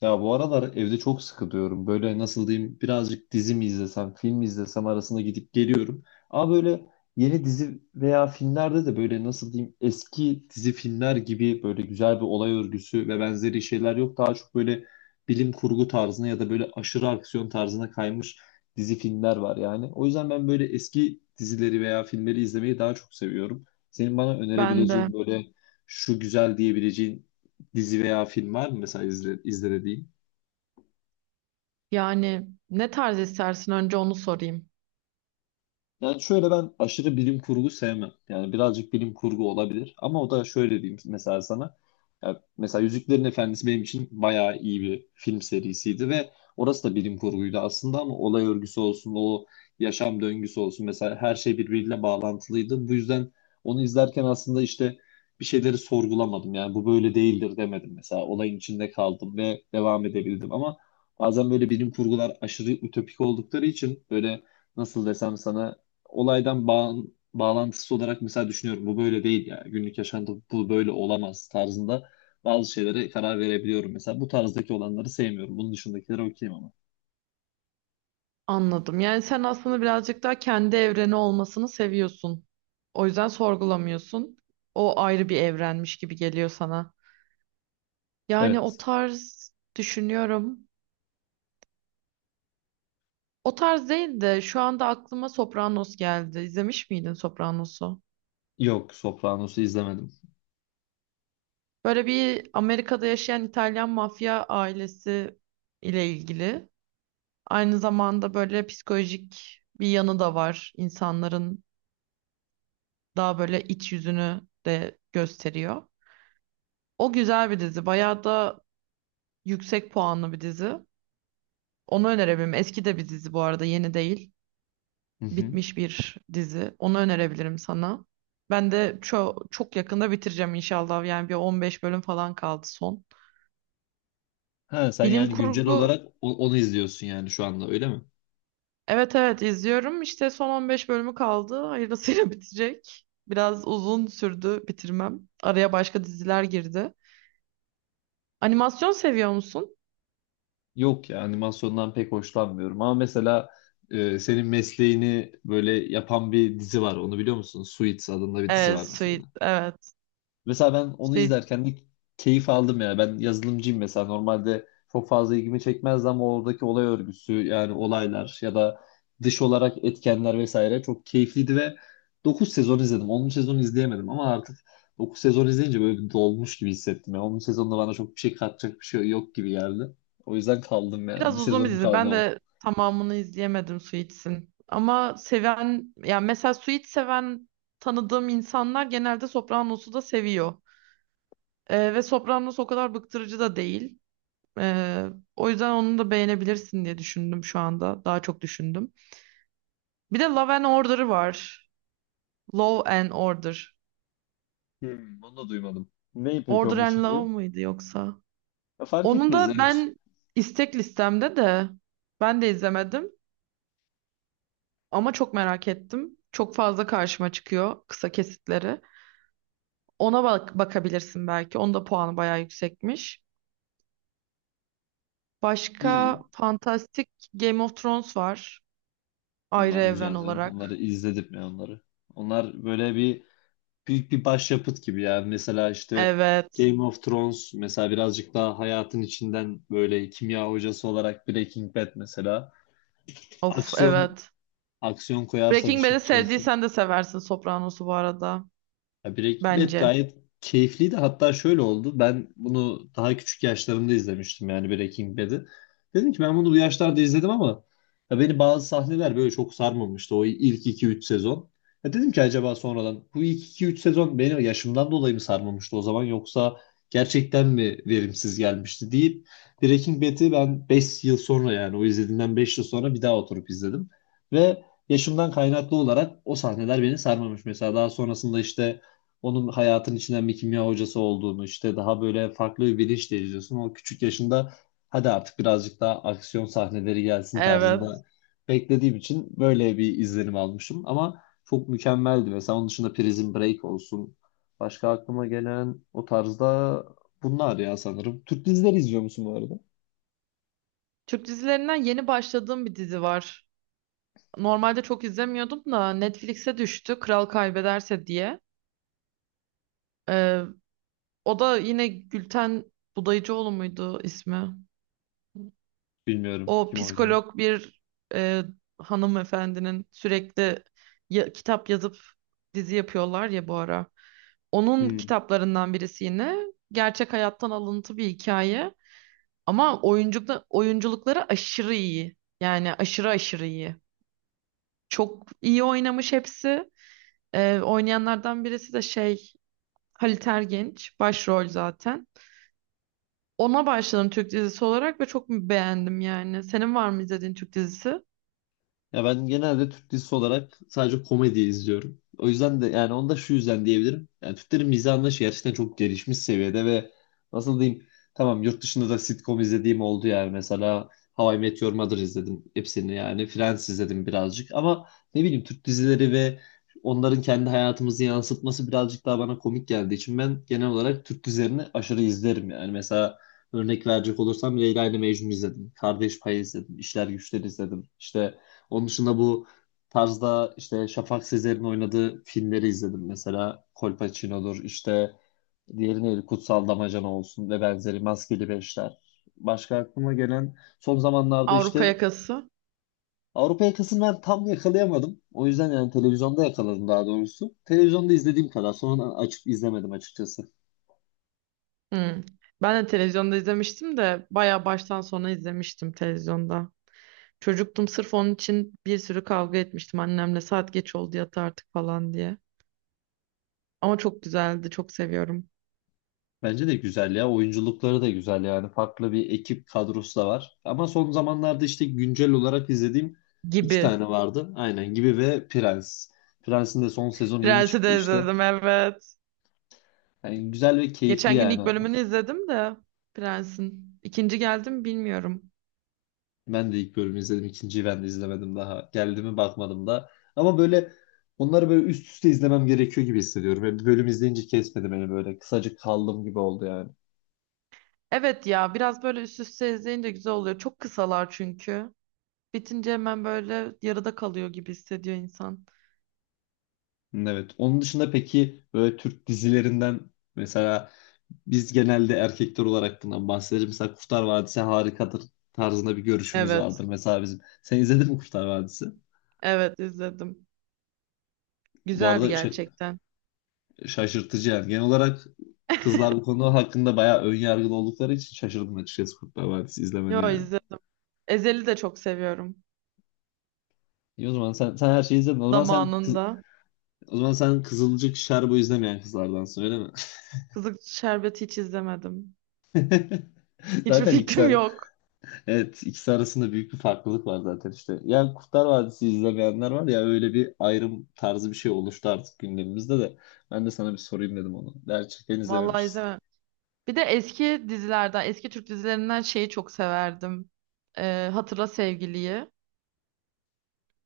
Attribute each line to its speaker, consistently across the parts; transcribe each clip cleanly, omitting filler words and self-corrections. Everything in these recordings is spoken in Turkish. Speaker 1: Ya bu aralar evde çok sıkılıyorum. Böyle nasıl diyeyim birazcık dizi mi izlesem, film mi izlesem arasında gidip geliyorum. Ama böyle yeni dizi veya filmlerde de böyle nasıl diyeyim eski dizi filmler gibi böyle güzel bir olay örgüsü ve benzeri şeyler yok. Daha çok böyle bilim kurgu tarzına ya da böyle aşırı aksiyon tarzına kaymış dizi filmler var yani. O yüzden ben böyle eski dizileri veya filmleri izlemeyi daha çok seviyorum. Senin bana
Speaker 2: Ben de
Speaker 1: önerebileceğin böyle şu güzel diyebileceğin dizi veya film var mı mesela izle, izle dediğin?
Speaker 2: yani ne tarz istersin, önce onu sorayım.
Speaker 1: Yani şöyle ben aşırı bilim kurgu sevmem. Yani birazcık bilim kurgu olabilir. Ama o da şöyle diyeyim mesela sana. Ya mesela Yüzüklerin Efendisi benim için bayağı iyi bir film serisiydi ve orası da bilim kurguydu aslında ama olay örgüsü olsun, o yaşam döngüsü olsun mesela her şey birbiriyle bağlantılıydı. Bu yüzden onu izlerken aslında işte bir şeyleri sorgulamadım. Yani bu böyle değildir demedim mesela. Olayın içinde kaldım ve devam edebildim ama bazen böyle bilim kurgular aşırı ütopik oldukları için böyle nasıl desem sana olaydan bağlantısı olarak mesela düşünüyorum bu böyle değil ya günlük yaşantı bu böyle olamaz tarzında bazı şeylere karar verebiliyorum. Mesela bu tarzdaki olanları sevmiyorum. Bunun dışındakileri okeyim ama.
Speaker 2: Anladım. Yani sen aslında birazcık daha kendi evreni olmasını seviyorsun. O yüzden sorgulamıyorsun. O ayrı bir evrenmiş gibi geliyor sana. Yani o
Speaker 1: Evet.
Speaker 2: tarz düşünüyorum. O tarz değil de şu anda aklıma Sopranos geldi. İzlemiş miydin Sopranos'u?
Speaker 1: Yok, Sopranos'u izlemedim.
Speaker 2: Böyle bir Amerika'da yaşayan İtalyan mafya ailesi ile ilgili. Aynı zamanda böyle psikolojik bir yanı da var insanların, daha böyle iç yüzünü de gösteriyor. O güzel bir dizi. Bayağı da yüksek puanlı bir dizi. Onu önerebilirim. Eski de bir dizi bu arada, yeni değil.
Speaker 1: Hı hı.
Speaker 2: Bitmiş bir dizi. Onu önerebilirim sana. Ben de çok çok yakında bitireceğim inşallah. Yani bir 15 bölüm falan kaldı son.
Speaker 1: Ha sen
Speaker 2: Bilim
Speaker 1: yani güncel
Speaker 2: kurgu,
Speaker 1: olarak onu izliyorsun yani şu anda öyle mi?
Speaker 2: evet, izliyorum. İşte son 15 bölümü kaldı. Hayırlısıyla bitecek. Biraz uzun sürdü bitirmem. Araya başka diziler girdi. Animasyon seviyor musun?
Speaker 1: Yok ya animasyondan pek hoşlanmıyorum ama mesela senin mesleğini böyle yapan bir dizi var. Onu biliyor musun? Suits adında bir dizi
Speaker 2: Evet,
Speaker 1: var mesela.
Speaker 2: Sweet. Evet.
Speaker 1: Mesela ben onu
Speaker 2: Suits
Speaker 1: izlerken de keyif aldım ya. Ben yazılımcıyım mesela. Normalde çok fazla ilgimi çekmezdi ama oradaki olay örgüsü yani olaylar ya da dış olarak etkenler vesaire çok keyifliydi ve 9 sezon izledim. 10. sezonu izleyemedim ama artık 9 sezon izleyince böyle bir dolmuş gibi hissettim. Yani 10. sezonda bana çok bir şey katacak bir şey yok gibi geldi. O yüzden kaldım yani. Bir
Speaker 2: biraz uzun bir
Speaker 1: sezonum
Speaker 2: dizi.
Speaker 1: kaldı
Speaker 2: Ben
Speaker 1: ama.
Speaker 2: de tamamını izleyemedim Suits'in. Ama seven, yani mesela Suits seven tanıdığım insanlar genelde Sopranos'u da seviyor. Ve Sopranos o kadar bıktırıcı da değil. Ee, O yüzden onu da beğenebilirsin diye düşündüm şu anda. Daha çok düşündüm. Bir de Love and Order var. Law and Order.
Speaker 1: Hmm, onu da duymadım. Neyi peki
Speaker 2: Order
Speaker 1: onun
Speaker 2: and Love
Speaker 1: içeriği?
Speaker 2: mıydı yoksa?
Speaker 1: Ya fark
Speaker 2: Onun
Speaker 1: etmez
Speaker 2: da
Speaker 1: yani.
Speaker 2: ben istek listemde de ben de izlemedim. Ama çok merak ettim. Çok fazla karşıma çıkıyor kısa kesitleri. Ona bak, bakabilirsin belki. Onun da puanı bayağı yüksekmiş. Başka
Speaker 1: İyi.
Speaker 2: fantastik Game of Thrones var. Ayrı
Speaker 1: Onlar
Speaker 2: evren
Speaker 1: güzel canım. Onları
Speaker 2: olarak.
Speaker 1: izledim ya onları. Onlar böyle bir büyük bir başyapıt gibi yani. Mesela işte
Speaker 2: Evet.
Speaker 1: Game of Thrones mesela birazcık daha hayatın içinden böyle kimya hocası olarak Breaking Bad mesela.
Speaker 2: Of,
Speaker 1: Aksiyon
Speaker 2: evet.
Speaker 1: aksiyon koyarsak
Speaker 2: Breaking
Speaker 1: işin
Speaker 2: Bad'i
Speaker 1: içerisine.
Speaker 2: sevdiysen de seversin Sopranos'u bu arada.
Speaker 1: Ya Breaking Bad
Speaker 2: Bence.
Speaker 1: gayet keyifliydi. Hatta şöyle oldu. Ben bunu daha küçük yaşlarımda izlemiştim yani Breaking Bad'i. Dedim ki ben bunu bu yaşlarda izledim ama ya beni bazı sahneler böyle çok sarmamıştı o ilk iki üç sezon. Ya dedim ki acaba sonradan bu ilk iki üç sezon beni yaşımdan dolayı mı sarmamıştı o zaman yoksa gerçekten mi verimsiz gelmişti deyip Breaking Bad'i ben 5 yıl sonra yani o izlediğimden 5 yıl sonra bir daha oturup izledim. Ve yaşımdan kaynaklı olarak o sahneler beni sarmamış. Mesela daha sonrasında işte onun hayatın içinden bir kimya hocası olduğunu işte daha böyle farklı bir bilinç de izliyorsun. O küçük yaşında hadi artık birazcık daha aksiyon sahneleri gelsin tarzında
Speaker 2: Evet.
Speaker 1: beklediğim için böyle bir izlenim almışım. Ama çok mükemmeldi. Mesela onun dışında Prison Break olsun. Başka aklıma gelen o tarzda bunlar ya sanırım. Türk dizileri izliyor musun bu arada?
Speaker 2: Türk dizilerinden yeni başladığım bir dizi var. Normalde çok izlemiyordum da Netflix'e düştü. Kral Kaybederse diye. Ee, O da yine Gülten Budayıcıoğlu muydu ismi?
Speaker 1: Bilmiyorum
Speaker 2: O
Speaker 1: kim oynuyor.
Speaker 2: psikolog bir, e, hanımefendinin sürekli kitap yazıp dizi yapıyorlar ya bu ara. Onun
Speaker 1: Hmm.
Speaker 2: kitaplarından birisi yine gerçek hayattan alıntı bir hikaye, ama oyunculukta oyunculukları aşırı iyi. Yani aşırı aşırı iyi. Çok iyi oynamış hepsi. Oynayanlardan birisi de Halit Ergenç başrol zaten. Ona başladım Türk dizisi olarak ve çok beğendim yani. Senin var mı izlediğin Türk dizisi?
Speaker 1: Ya ben genelde Türk dizisi olarak sadece komedi izliyorum. O yüzden de yani onu da şu yüzden diyebilirim. Yani Türklerin mizah anlayışı gerçekten çok gelişmiş seviyede ve nasıl diyeyim tamam yurt dışında da sitcom izlediğim oldu yani mesela How I Met Your Mother izledim hepsini yani Friends izledim birazcık ama ne bileyim Türk dizileri ve onların kendi hayatımızı yansıtması birazcık daha bana komik geldiği için ben genel olarak Türk dizilerini aşırı izlerim yani mesela örnek verecek olursam Leyla ile Mecnun izledim. Kardeş Payı izledim. İşler Güçler izledim. İşte onun dışında bu tarzda işte Şafak Sezer'in oynadığı filmleri izledim. Mesela Kolpaçino'dur işte diğeri neydi Kutsal Damacana olsun ve benzeri Maskeli Beşler. Başka aklıma gelen son zamanlarda
Speaker 2: Avrupa
Speaker 1: işte
Speaker 2: Yakası.
Speaker 1: Avrupa Yakasını ben tam yakalayamadım. O yüzden yani televizyonda yakaladım daha doğrusu. Televizyonda izlediğim kadar. Sonra açıp izlemedim açıkçası.
Speaker 2: Hmm. Ben de televizyonda izlemiştim de bayağı baştan sona izlemiştim televizyonda. Çocuktum, sırf onun için bir sürü kavga etmiştim annemle, saat geç oldu yat artık falan diye. Ama çok güzeldi, çok seviyorum
Speaker 1: Bence de güzel ya. Oyunculukları da güzel yani. Farklı bir ekip kadrosu da var. Ama son zamanlarda işte güncel olarak izlediğim iki
Speaker 2: gibi.
Speaker 1: tane vardı. Aynen gibi ve Prens. Prens'in de son sezonu yeni
Speaker 2: Prens'i
Speaker 1: çıktı
Speaker 2: de
Speaker 1: işte.
Speaker 2: izledim, evet.
Speaker 1: Yani güzel ve keyifli
Speaker 2: Geçen gün ilk
Speaker 1: yani.
Speaker 2: bölümünü izledim de Prens'in. İkinci geldi mi bilmiyorum.
Speaker 1: Ben de ilk bölümü izledim. İkinciyi ben de izlemedim daha. Geldi mi bakmadım da. Ama böyle onları böyle üst üste izlemem gerekiyor gibi hissediyorum. Yani bir bölüm izleyince kesmedi beni böyle. Kısacık kaldım gibi oldu yani.
Speaker 2: Evet ya, biraz böyle üst üste izleyince güzel oluyor. Çok kısalar çünkü. Bitince hemen böyle yarıda kalıyor gibi hissediyor insan.
Speaker 1: Evet. Onun dışında peki böyle Türk dizilerinden mesela biz genelde erkekler olarak bundan bahsederiz. Mesela Kurtlar Vadisi harikadır tarzında bir görüşümüz
Speaker 2: Evet.
Speaker 1: vardır mesela bizim. Sen izledin mi Kurtlar Vadisi?
Speaker 2: Evet, izledim.
Speaker 1: Bu
Speaker 2: Güzeldi
Speaker 1: arada
Speaker 2: gerçekten.
Speaker 1: şaşırtıcı yani. Genel olarak kızlar bu konu hakkında bayağı ön yargılı oldukları için şaşırdım açıkçası Kurtlar Vadisi izlemene
Speaker 2: Yo,
Speaker 1: yani.
Speaker 2: izledim. Ezel'i de çok seviyorum.
Speaker 1: İyi o zaman sen her şeyi izledin. O zaman sen kız-
Speaker 2: Zamanında.
Speaker 1: o zaman sen Kızılcık Şerbo izlemeyen kızlardansın öyle mi?
Speaker 2: Kızık Şerbeti hiç izlemedim. Hiçbir
Speaker 1: Zaten iki
Speaker 2: fikrim
Speaker 1: tane.
Speaker 2: yok.
Speaker 1: Evet, ikisi arasında büyük bir farklılık var zaten işte. Yani Kurtlar Vadisi izlemeyenler var ya öyle bir ayrım tarzı bir şey oluştu artık gündemimizde de. Ben de sana bir sorayım dedim onu. Gerçekten
Speaker 2: Vallahi
Speaker 1: izlememişsin.
Speaker 2: izlemem. Bir de eski dizilerden, eski Türk dizilerinden şeyi çok severdim. Hatırla Sevgili'yi.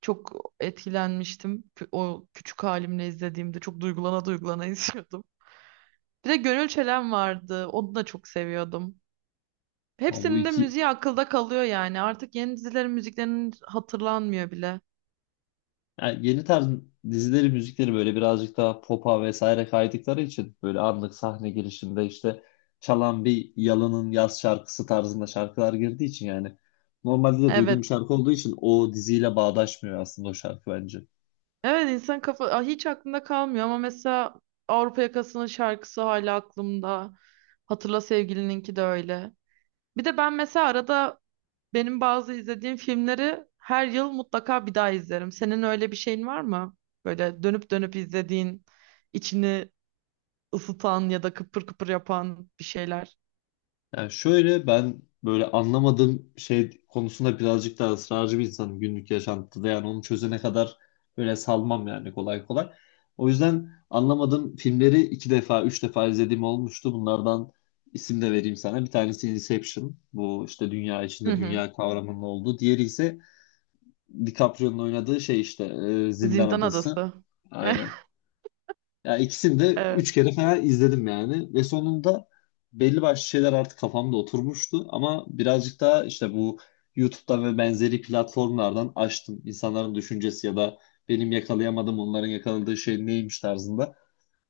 Speaker 2: Çok etkilenmiştim. O küçük halimle izlediğimde çok duygulana duygulana izliyordum. Bir de Gönül Çelen vardı. Onu da çok seviyordum.
Speaker 1: Ama bu
Speaker 2: Hepsinin de
Speaker 1: iki
Speaker 2: müziği akılda kalıyor yani. Artık yeni dizilerin müziklerinin hatırlanmıyor bile.
Speaker 1: yani yeni tarz dizileri, müzikleri böyle birazcık daha pop'a vesaire kaydıkları için böyle anlık sahne girişinde işte çalan bir Yalın'ın yaz şarkısı tarzında şarkılar girdiği için yani normalde de
Speaker 2: Evet.
Speaker 1: duyduğum bir şarkı olduğu için o diziyle bağdaşmıyor aslında o şarkı bence.
Speaker 2: Evet insan kafa, aa, hiç aklında kalmıyor ama mesela Avrupa Yakası'nın şarkısı hala aklımda. Hatırla Sevgili'ninki de öyle. Bir de ben mesela arada, benim bazı izlediğim filmleri her yıl mutlaka bir daha izlerim. Senin öyle bir şeyin var mı? Böyle dönüp dönüp izlediğin, içini ısıtan ya da kıpır kıpır yapan bir şeyler.
Speaker 1: Yani şöyle ben böyle anlamadığım şey konusunda birazcık daha ısrarcı bir insanım günlük yaşantıda. Yani onu çözene kadar böyle salmam yani kolay kolay. O yüzden anlamadığım filmleri iki defa, üç defa izlediğim olmuştu. Bunlardan isim de vereyim sana. Bir tanesi Inception. Bu işte dünya
Speaker 2: Hı
Speaker 1: içinde
Speaker 2: hı.
Speaker 1: dünya kavramının olduğu. Diğeri ise DiCaprio'nun oynadığı şey işte Zindan
Speaker 2: Zindan
Speaker 1: Adası.
Speaker 2: Adası.
Speaker 1: Aynen. Ya ikisini de
Speaker 2: Evet,
Speaker 1: üç kere falan izledim yani ve sonunda belli başlı şeyler artık kafamda oturmuştu ama birazcık daha işte bu YouTube'dan ve benzeri platformlardan açtım. İnsanların düşüncesi ya da benim yakalayamadığım onların yakaladığı şey neymiş tarzında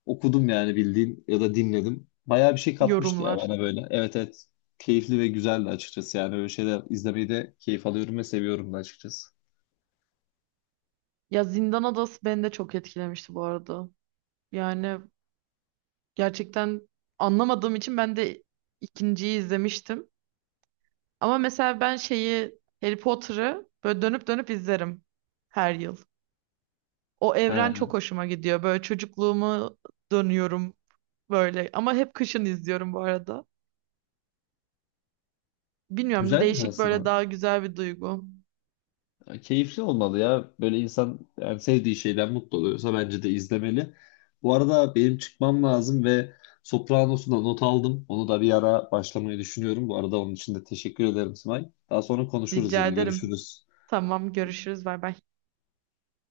Speaker 1: okudum yani bildiğin ya da dinledim. Bayağı bir şey katmıştı ya
Speaker 2: yorumlar.
Speaker 1: bana böyle. Evet, evet, keyifli ve güzeldi açıkçası yani öyle şeyler izlemeyi de keyif alıyorum ve seviyorum da açıkçası.
Speaker 2: Ya, Zindan Adası beni de çok etkilemişti bu arada. Yani gerçekten anlamadığım için ben de ikinciyi izlemiştim. Ama mesela ben şeyi Harry Potter'ı böyle dönüp dönüp izlerim her yıl. O evren çok
Speaker 1: He,
Speaker 2: hoşuma gidiyor. Böyle çocukluğumu dönüyorum böyle. Ama hep kışın izliyorum bu arada. Bilmiyorum,
Speaker 1: güzelmiş
Speaker 2: değişik, böyle
Speaker 1: aslında.
Speaker 2: daha güzel bir duygu.
Speaker 1: Ya keyifli olmalı ya. Böyle insan yani sevdiği şeyden mutlu oluyorsa bence de izlemeli. Bu arada benim çıkmam lazım ve Sopranos'u da not aldım. Onu da bir ara başlamayı düşünüyorum. Bu arada onun için de teşekkür ederim Simay. Daha sonra konuşuruz
Speaker 2: Rica
Speaker 1: yine.
Speaker 2: ederim.
Speaker 1: Görüşürüz.
Speaker 2: Tamam, görüşürüz. Bay bay.